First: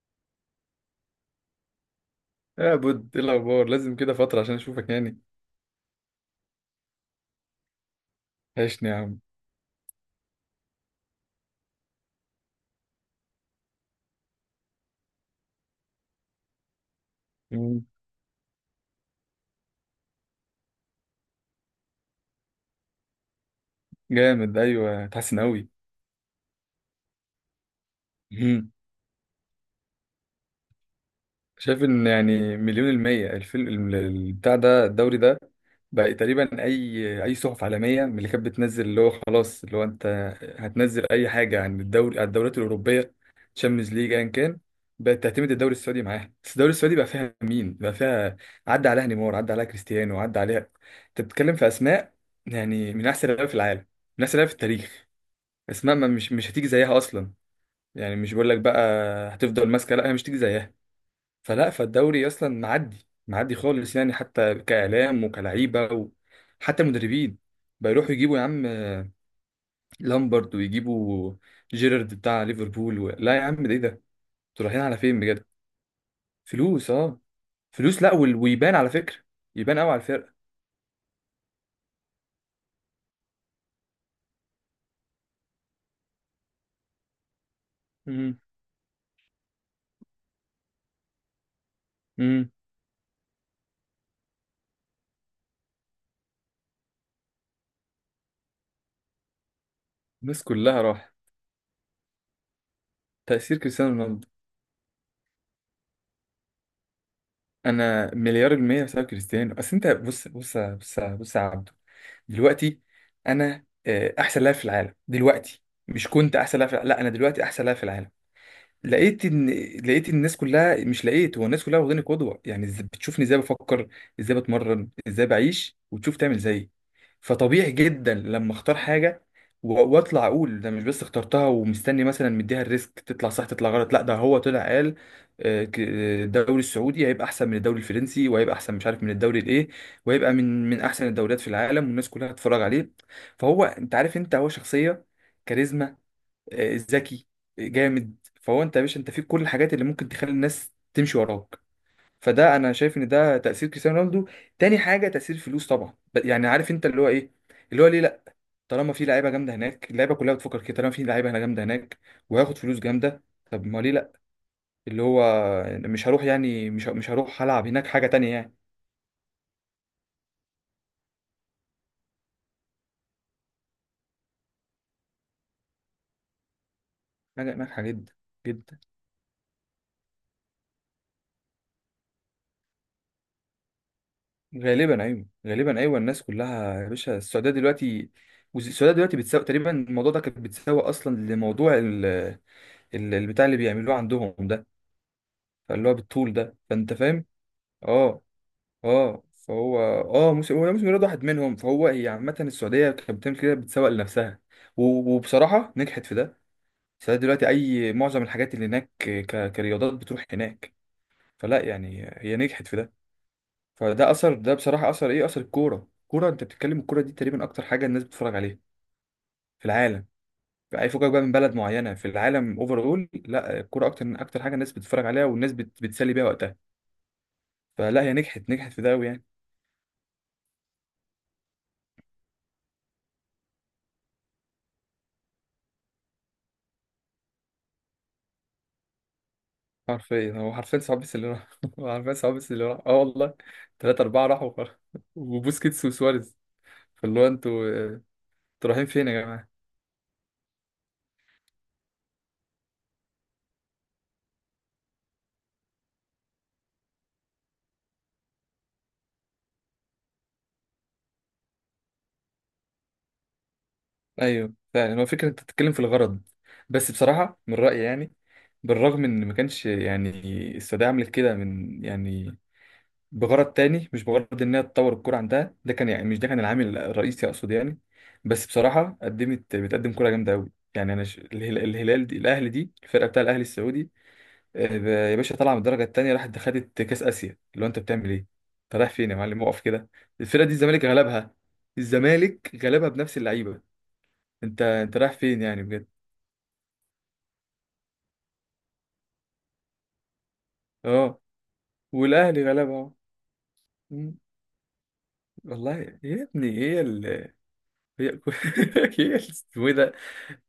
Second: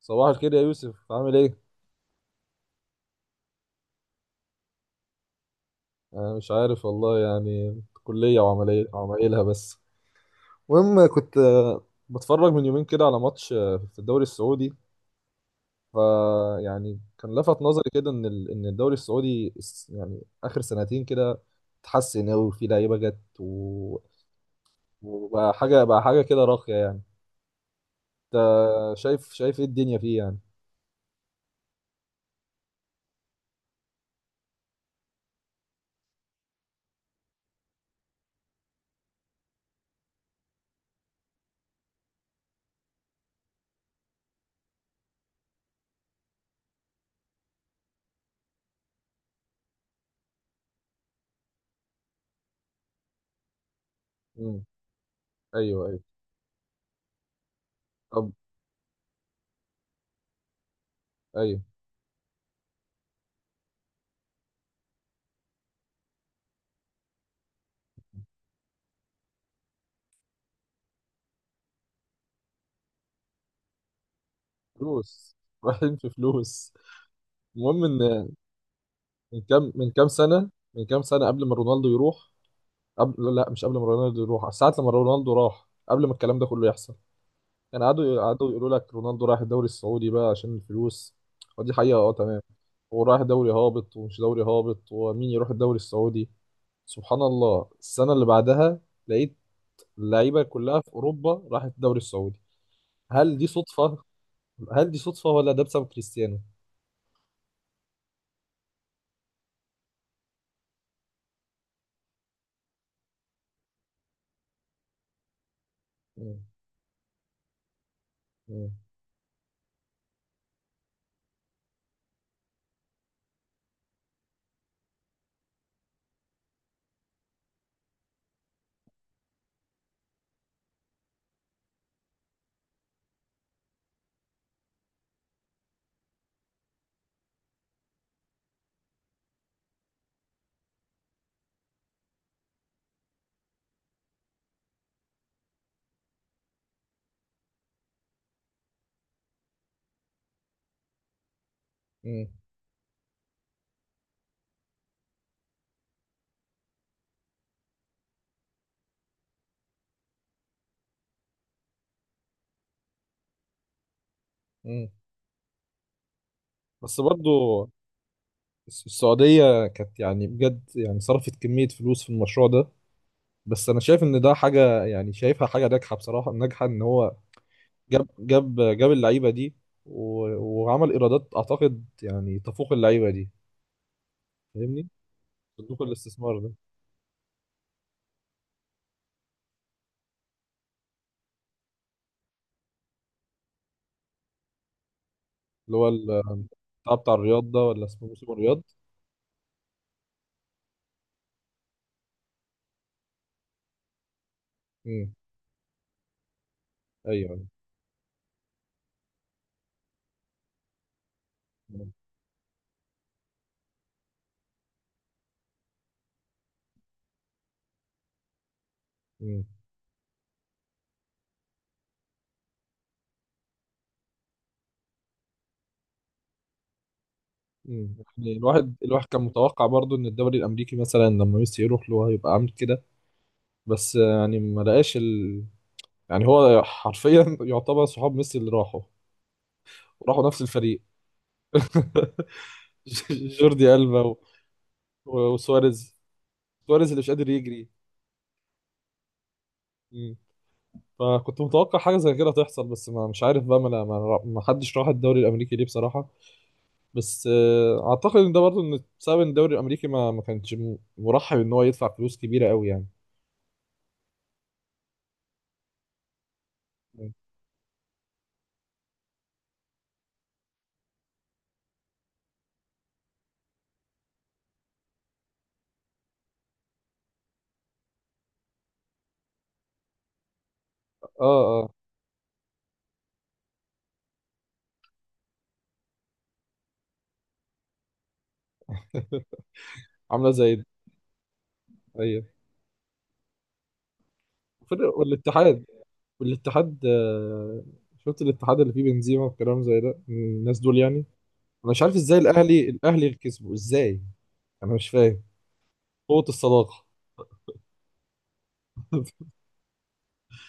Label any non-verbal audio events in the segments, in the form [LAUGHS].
صباح الخير يا يوسف، عامل ايه؟ يا بود، ايه الاخبار؟ لازم كده فتره عشان اشوفك يعني. انا مش عارف والله، يعني كلية وعملية عيشني يا عم. وعمايلها بس. المهم كنت بتفرج من يومين كده على ماتش في الدوري السعودي. فيعني كان لفت مم. نظري كده ان ان الدوري السعودي، يعني اخر سنتين كده اتحسن قوي، في لعيبة جت جامد، ايوه اتحسن وبقى حاجة كده راقية يعني. انت قوي. شايف ايه الدنيا فيه يعني؟ شايف ان يعني مليون المية الفيلم بتاع ده الدوري ده. بقى تقريبا اي صحف عالمية من اللي كانت بتنزل، اللي هو خلاص، اللي هو انت هتنزل اي حاجة عن الدوري، عن الدوريات الاوروبية، تشامبيونز ليج، ايا كان، بقت تعتمد الدوري السعودي معاها. بس الدوري السعودي بقى فيها مين؟ بقى فيها عدى عليها نيمار، عدى عليها كريستيانو، عدى عليها، انت بتتكلم في اسماء يعني من احسن اللعيبه في العالم، من احسن اللعيبه في امم. التاريخ. ايوه، اسماء ايوه. ما مش هتيجي زيها اصلا، يعني طب. مش بقول لك بقى. هتفضل ماسكه، لا هي مش هتيجي زيها. ايوه. فلا، فالدوري اصلا معدي معدي خالص يعني، حتى كاعلام وكلعيبه، وحتى مدربين. بيروحوا يجيبوا يا عم لامبرد، ويجيبوا جيرارد بتاع ليفربول لا يا عم ده ايه ده؟ انتوا رايحين على فين فلوس بجد؟ [LAUGHS] رايحين في فلوس. فلوس، اه، المهم فلوس. لا ان ويبان على فكره، يبان قوي على الفرقه. من كام سنة قبل ما رونالدو يروح. قبل، لا، مش قبل ما رونالدو يروح، ساعة لما رونالدو راح قبل ما الكلام ده كله يحصل. يعني امم. قعدوا يقولوا لك رونالدو رايح الدوري السعودي بقى عشان الفلوس. ودي حقيقة، اه تمام. امم. هو رايح دوري هابط ومش دوري هابط، ومين يروح الدوري السعودي؟ سبحان الله، السنة اللي بعدها لقيت اللعيبة الناس كلها كلها في راح. أوروبا راحت الدوري السعودي. هل دي تاثير كريستيانو صدفة؟ رونالدو. هل دي صدفة ولا ده بسبب كريستيانو؟ انا مليار المية بسبب كريستيانو. بس انت بص بص بص بص يا عبدو، دلوقتي انا احسن لاعب في العالم دلوقتي، مش كنت مم. احسن لاعب في لا انا دلوقتي احسن لاعب في العالم. مم. لقيت ان، لقيت إن الناس كلها، مش لقيت، هو الناس كلها واخداني قدوه يعني، بتشوفني ازاي بفكر، ازاي بتمرن، ازاي بعيش، وتشوف تعمل زيي. فطبيعي جدا لما اختار حاجه واطلع اقول ده مش بس اخترتها ومستني مثلا، مديها الريسك، تطلع صح تطلع غلط، لا ده هو طلع قال الدوري السعودي هيبقى احسن من الدوري الفرنسي، وهيبقى احسن مش عارف من الدوري الايه، وهيبقى من احسن الدوريات في العالم، والناس كلها هتتفرج عليه. فهو انت عارف انت هو شخصيه، كاريزما، ذكي، جامد. فهو انت يا باشا، انت فيك كل الحاجات اللي ممكن تخلي الناس تمشي وراك. مم. فده انا شايف ان ده تأثير كريستيانو رونالدو. تاني حاجة تأثير الفلوس طبعا، يعني عارف انت اللي هو ايه، اللي هو ليه لا. طالما في لعيبة جامدة هناك، اللعيبة كلها بتفكر كده، طالما في لعيبة هنا جامدة هناك، وهاخد فلوس جامدة، طب ما ليه لا. مم. اللي هو مش هروح يعني، بس مش برضو هروح هلعب هناك حاجة تانية يعني. السعودية كانت يعني بجد يعني صرفت كمية فلوس في المشروع ده. بس أنا شايف إن ده حاجة، يعني شايفها حاجة ناجحة بصراحة، ناجحة إن هو حاجة هناك، حاجة جدا، جدا. جاب اللعيبة دي و... وعمل إيرادات أعتقد يعني تفوق اللعيبة دي. فاهمني؟ غالبا ايوه، غالبا صندوق ايوه. الناس الاستثمار ده، كلها يا باشا، السعوديه دلوقتي، السعوديه دلوقتي بتساوي تقريبا، الموضوع ده كانت بتساوي اصلا لموضوع البتاع اللي بيعملوه عندهم ده. اللي هو فاللي هو بالطول ده، فانت بتاع فاهم. الرياض ده ولا اسمه اه. موسم الرياض؟ اه فهو اه موسم، هو موسم رياض واحد منهم. فهو، هي عامه السعوديه كانت بتعمل كده، بتسوق لنفسها و... امم. وبصراحه نجحت في ده. السعوديه أيوه. دلوقتي اي معظم الحاجات اللي هناك كرياضات بتروح هناك. فلا امم. يعني هي نجحت في ده. فده اثر ده بصراحه، اثر ايه؟ اثر الكوره. الكوره انت بتتكلم، الكوره دي تقريبا اكتر حاجه الناس بتتفرج عليها في العالم. اي فوجئك بقى من بلد معينه في العالم، اول، لا الكوره اكتر، اكتر حاجه الناس بتتفرج عليها، والناس بتسلي بيها وقتها. امم. فلا، هي يعني نجحت، نجحت في ده الواحد قوي كان يعني. متوقع برضو إن الدوري الأمريكي مثلا لما ميسي يروح له هيبقى عامل كده. بس يعني ما لقاش، يعني هو حرفيا يعتبر صحاب ميسي اللي راحوا، وراحوا حرفيا، نفس هو حرفيا الفريق. صعب بس اللي راح [LAUGHS] هو حرفيا [LAUGHS] صعب بس اللي راح، اه والله. جوردي ألبا ثلاثة أربعة راحوا [LAUGHS] وخلاص. وبوسكيتس وسواريز. وسواريز. سواريز اللي مش فاللي هو قادر انتوا يجري. انتوا رايحين فين يا جماعة؟ مم. فكنت متوقع حاجة زي كده تحصل، بس ما مش عارف بقى، ما ما حدش راح الدوري الأمريكي ليه بصراحة. بس أعتقد إن ده برضه إن بسبب إن الدوري الأمريكي ما ما كانش مرحب إن هو يدفع فلوس كبيرة قوي يعني. ايوه فعلا، هو فكره انت بتتكلم في الغرض. بس مم. بصراحه من رايي يعني، بالرغم ان ما كانش يعني، السعوديه عملت كده من يعني بغرض تاني، مش بغرض انها تطور الكوره عندها، ده كان يعني، مش ده كان العامل الرئيسي اقصد يعني. بس بصراحه قدمت، بتقدم كوره جامده قوي يعني. انا اه، الهلال اه. الهلال دي، الاهلي دي، الفرقه بتاع الاهلي السعودي يا باشا طالعه من الدرجه التانيه، راحت خدت كاس اسيا، اللي هو انت بتعمل ايه؟ انت رايح فين يا معلم؟ [LAUGHS] اقف كده. عاملة الفرقه دي زي. الزمالك غلبها، أيوه. الزمالك غلبها بنفس اللعيبه. انت رايح فين يعني والاتحاد. بجد؟ والاتحاد، شفت الاتحاد اللي فيه بنزيما والكلام زي ده، الناس دول يعني. اه. انا مش عارف ازاي والاهلي الاهلي، غلبها اهو. اللي كسبوا ازاي. مم. انا مش فاهم. والله. يا قوة ابني هي الصداقة. ال، هي [LAUGHS] [LAUGHS] اسمه ايه ده،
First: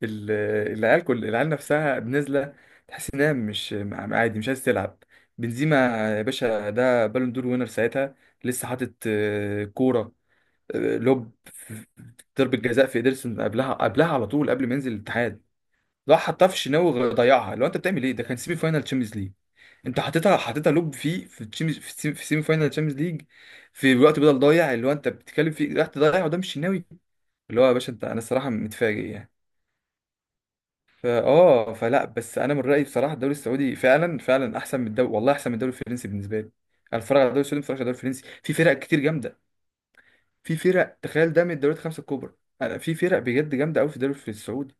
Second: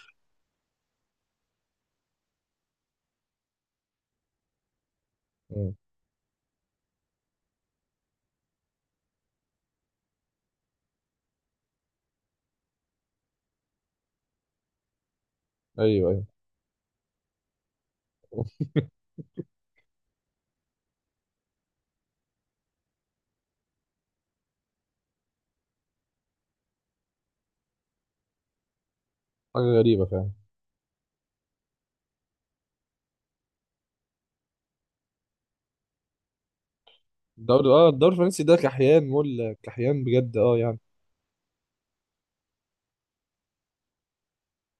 ال- العيال، كل العيال نفسها نازله، تحس انها مش عادي مش عايز تلعب. مم. بنزيما يا باشا ده بالون دور وينر ساعتها، لسه حاطط كوره، لوب في ضربه جزاء في ايدرسون، قبلها قبلها على طول قبل ما ينزل الاتحاد، ايوه، ايوه. راح حطها في الشناوي ضيعها. لو انت بتعمل ايه؟ ده كان سيمي فاينال [LAUGHS] تشامبيونز ليج. انت حطيتها، حطيتها لوب فيه في الشامبيونز، في السيمي، في سيمي فاينال تشامبيونز ليج في وقت بدل ضايع، اللي هو انت بتتكلم فيه، راح تضيع قدام الشناوي، اللي هو يا باشا انت، انا الصراحه متفاجئ يعني. حاجة غريبة فعلا. فا اه فلا، بس انا من رايي بصراحه الدوري السعودي فعلا، فعلا احسن من الدوري، والله احسن من الدوري الفرنسي بالنسبه لي. انا بتفرج على الدوري السعودي، ما الدوري، بتفرجش على الدوري الدوري الفرنسي. الفرنسي في ده فرق كتير كحيان جامده، مول كحيان بجد، في اه يعني. فرق تخيل ده من الدوريات الخمسه الكبرى. انا في فرق بجد جامده قوي في الدوري في السعودي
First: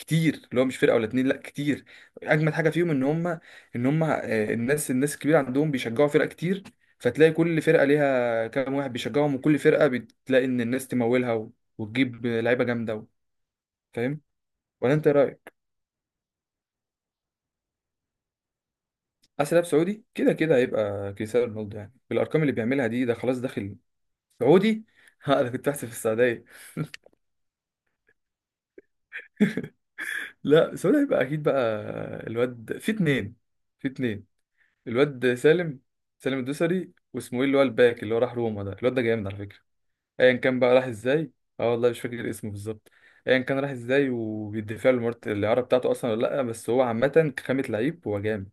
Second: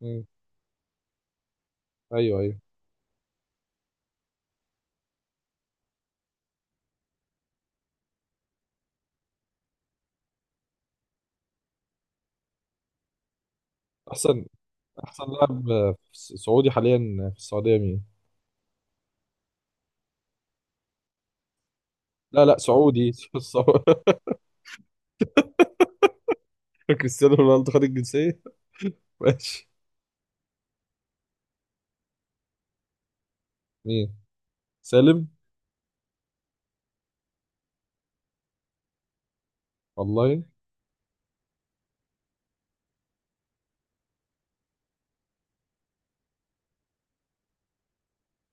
مم. اللي هو مش فرقه ولا اتنين، لا كتير. ايوه، اجمد ايوه. حاجه فيهم ان هم، ان هم الناس، الناس الكبيره عندهم بيشجعوا فرق كتير، فتلاقي كل فرقه ليها كام واحد بيشجعهم، وكل فرقه بتلاقي ان الناس تمولها وتجيب لعيبه جامده فاهم، احسن. ولا انت إيه احسن رايك؟ لاعب سعودي حاليا في السعودية مين؟ اسلاب سعودي كده كده هيبقى كريستيانو رونالدو يعني، بالارقام لا، اللي لا، بيعملها دي، سعودي ده [LAUGHS] خلاص داخل. سعودي. سعودي [LAUGHS] ها انا كنت بحسب في السعوديه كريستيانو رونالدو خد الجنسية. [LAUGHS] ماشي. [LAUGHS] لا سؤال هيبقى اكيد بقى. الواد في اتنين، في مين؟ اتنين. سالم. الواد سالم، سالم الدوسري، واسمه ايه اللي هو الباك اللي هو راح روما، ده الواد ده جامد على فكره، ايا والله كان بقى راح ازاي. اه والله مش فاكر اسمه بالظبط، ايا كان راح ازاي، وبيدفع له مرت الاعاره بتاعته اصلا ولا لا. بس هو عامه، كخامه لعيب هو جامد.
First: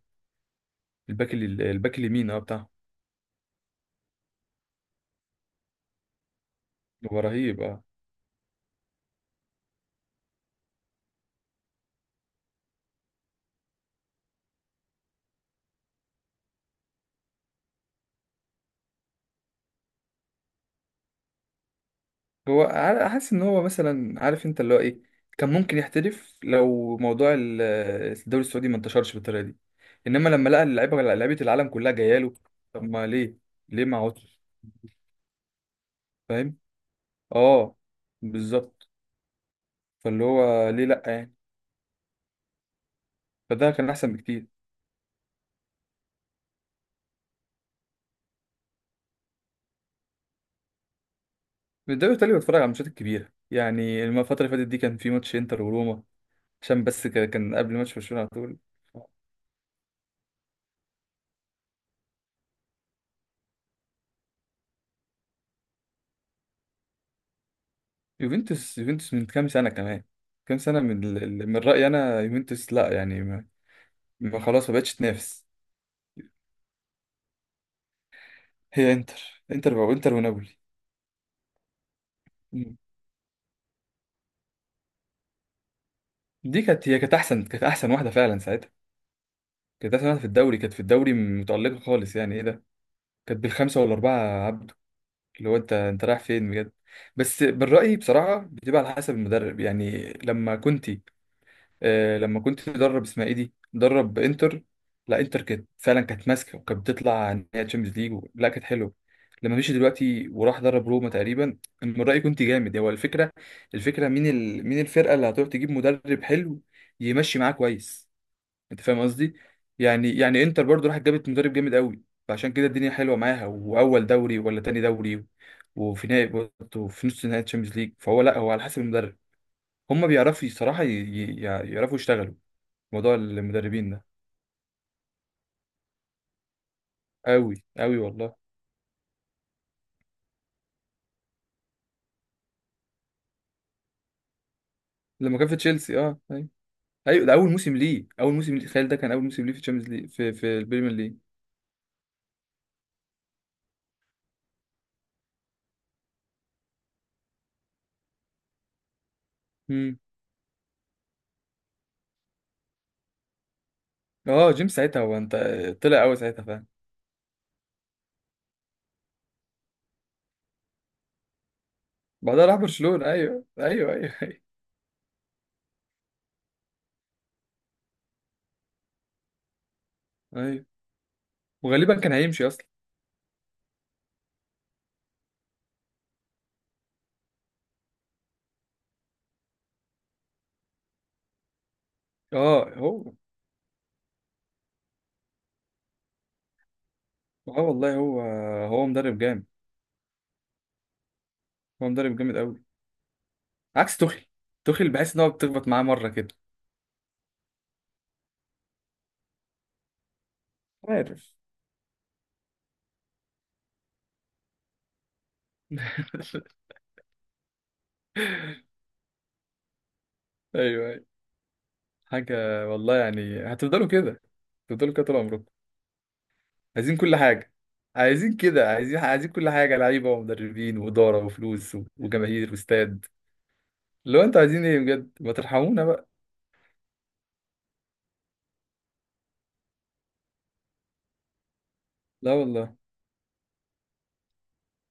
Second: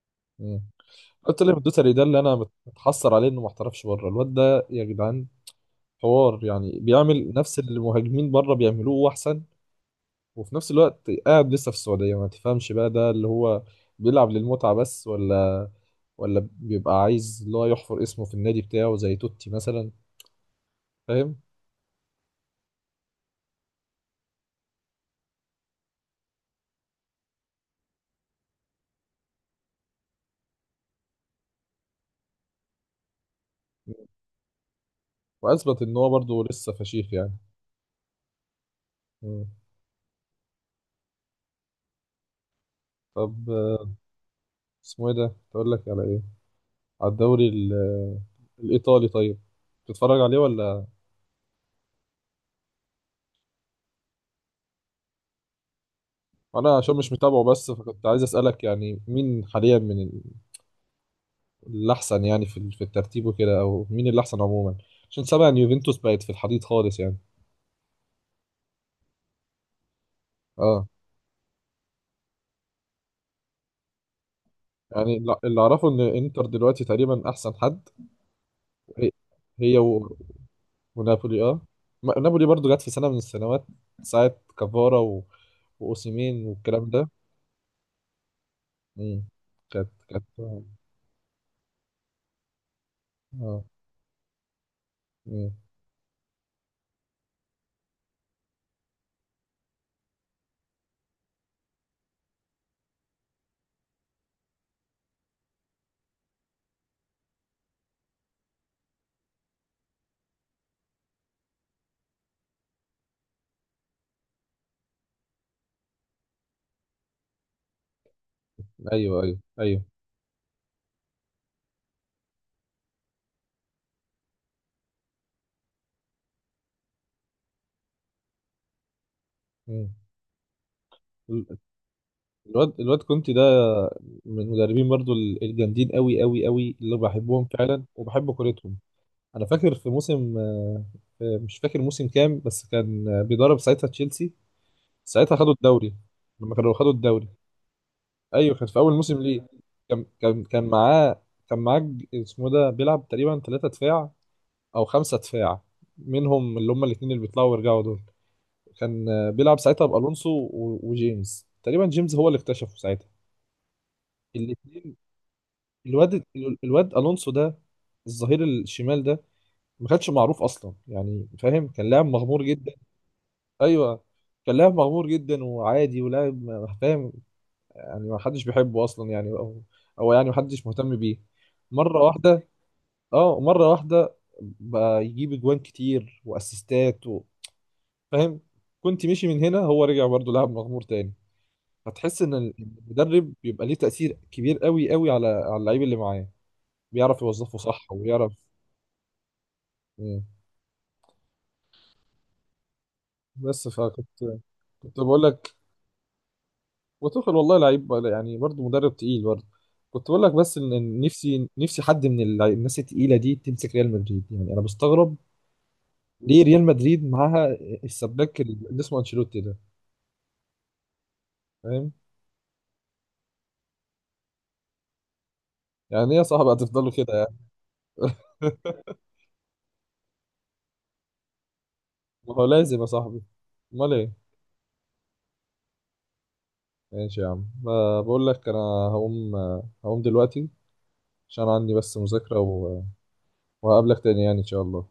الباك قلت له الدوسري الباك ده اللي اليمين انا اه بتاعه. متحسر عليه انه ما احترفش بره. الواد ده يا جدعان حوار، يعني هو بيعمل نفس رهيب اللي اه. المهاجمين بره بيعملوه واحسن، وفي نفس الوقت قاعد لسه في السعوديه. ما تفهمش بقى ده اللي هو بيلعب للمتعه بس، ولا ولا بيبقى عايز اللي هو يحفر اسمه في النادي بتاعه زي توتي مثلا. فاهم؟ هو حاسس ان هو مثلا، عارف انت اللي هو ايه، كان ممكن يحترف لو موضوع الدوري السعودي ما انتشرش بالطريقه دي، انما لما لقى اللعيبه، لعيبه العالم كلها جايه له، طب ما ليه، ليه ما عودش. واثبت ان هو برضه فاهم. لسه فشيخ يعني. اه. بالظبط. مم. فاللي هو ليه لا يعني. طب فده كان احسن بكتير. اسمه ايه ده تقول لك على ايه؟ على الدوري الايطالي؟ طيب. تتفرج عليه ولا؟ الدوري الايطالي بتفرج على الماتشات الكبيره يعني، الفتره اللي فاتت دي كان في ماتش انتر وروما، انا عشان عشان بس مش متابعه، كان بس قبل ماتش فكنت برشلونه عايز على طول. اسالك يعني مين حاليا من الاحسن يعني في في الترتيب وكده، او مين الاحسن عموما؟ عشان سامع ان يوفنتوس بقت في الحضيض خالص يعني. يوفنتوس، يوفنتوس من كام سنه كمان، كام سنه اه. من من رايي انا يوفنتوس لا يعني، ما خلاص، ما بقتش يعني تنافس. اللي اعرفه ان انتر دلوقتي تقريبا احسن حد. هي هي. انتر، انتر هي بقى، انتر ونابولي. ونابولي، اه. نابولي برضو مم. جت في سنه من السنوات، ساعه كافارا واوسيمين دي كانت، والكلام هي ده. كانت احسن، كانت احسن واحده فعلا ساعتها. امم. كانت احسن واحده كانت. في الدوري، كانت في الدوري متالقه خالص يعني، ايه ده؟ كانت اه. بالخمسه والاربعه. عبده، اللي مم. هو انت رايح فين بجد؟ بس من رايي بصراحه بتبقى على حسب المدرب يعني. لما كنتي لما كنت مدرب اسمها ايه دي مدرب انتر، لا انتر كانت فعلا، كانت ماسكه وكانت بتطلع نهائي تشامبيونز ليج لا كانت حلوه. لما مشي دلوقتي وراح درب روما تقريبا، من رايي كنت جامد. هو الفكره، الفكره مين مين الفرقه اللي هتروح تجيب مدرب حلو يمشي معاه كويس. انت فاهم ايوه، قصدي؟ ايوه، ايوه. يعني يعني انتر برضو راحت جابت مدرب جامد قوي، فعشان كده الدنيا حلوه معاها. واول دوري ولا تاني دوري، وفي نهائي برضه، في نص نهائي تشامبيونز ليج. فهو لا، هو على حسب المدرب، هم بيعرفوا صراحه مم. يعرفوا يشتغلوا. الواد موضوع كونتي ده المدربين ده من المدربين برضو الجامدين قوي قوي قوي اللي بحبهم قوي فعلا قوي والله. وبحب كورتهم. انا فاكر في موسم مش فاكر موسم كام، بس كان بيدرب ساعتها تشيلسي. ساعتها لما كان خدوا في الدوري. تشيلسي اه ايوه. لما كانوا خدوا ايوه الدوري، ده اول موسم ليه، اول ايوه موسم ليه كان في تخيل، اول ده كان موسم اول ليه. موسم ليه في تشامبيونز ليج، في في كان البريمير ليج. معاه. كان معاه اسمه ده بيلعب تقريبا 3 دفاع او 5 دفاع، منهم اللي هم الاثنين اللي بيطلعوا ويرجعوا دول. كان بيلعب ساعتها امم. بألونسو وجيمس، تقريبا جيمس هو اللي اكتشفه ساعتها. اه جيمس الاثنين. ساعتها هو انت، طلع قوي الواد ساعتها. فاهم. الواد الونسو ده، الظهير الشمال ده، ما كانش معروف اصلا يعني، فاهم؟ كان لاعب مغمور بعدها راح جدا. برشلونة، ايوه ايوه ايوه ايوه. ايوه. كان لاعب مغمور جدا وعادي ولاعب، فاهم؟ يعني ما حدش بيحبه اصلا يعني، او او يعني ما ايوه حدش مهتم بيه. مره وغالبا كان هيمشي واحده. اصلا. اه، مره واحده بقى يجيب اجوان كتير واسيستات فاهم؟ كنت مشي من هنا هو رجع برضه لاعب مغمور تاني. فتحس ان اه هو. المدرب بيبقى ليه تأثير كبير قوي قوي على على اللعيب اللي معاه، بيعرف يوظفه اه صح والله هو، ويعرف. هو مدرب جامد. آه، هو مدرب جامد قوي. بس عكس فكنت، توخيل، توخيل كنت بحس ان بقول هو لك. بتخبط معاه مره كده. وتوخيل والله لعيب، يعني برضه مدرب تقيل برضه. كنت بقول لك بس إن عارف. نفسي حد من الناس التقيله دي تمسك ريال مدريد، يعني انا بستغرب ليه [LAUGHS] ريال مدريد معاها السباك اللي اسمه انشيلوتي ده، ايوه ايوه. فاهم؟ حاجه. والله يعني هتفضلوا كده، هتفضلوا كده طول عمركم. يعني ايه يا صاحبي هتفضلوا عايزين كده كل يعني؟ حاجة. عايزين كده، عايزين، [LAUGHS] عايزين كل حاجة، لعيبة ومدربين وإدارة وفلوس ما هو وجماهير لازم يا واستاد. صاحبي، امال ايه؟ لو انتوا عايزين ايه بجد، ما ترحمونا بقى. ماشي يا عم، بقول لك انا هقوم، دلوقتي عشان عندي بس لا مذاكره والله. وهقابلك تاني يعني ان شاء الله.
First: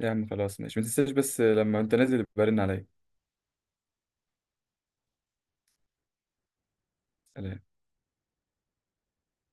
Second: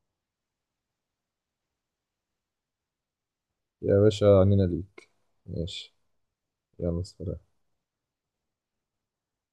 يا عم خلاص ماشي، ما تنساش بس لما انت نازل يبقى رن عليا. يا باشا عنينا ليك. ماشي. يلا سلام. سلام.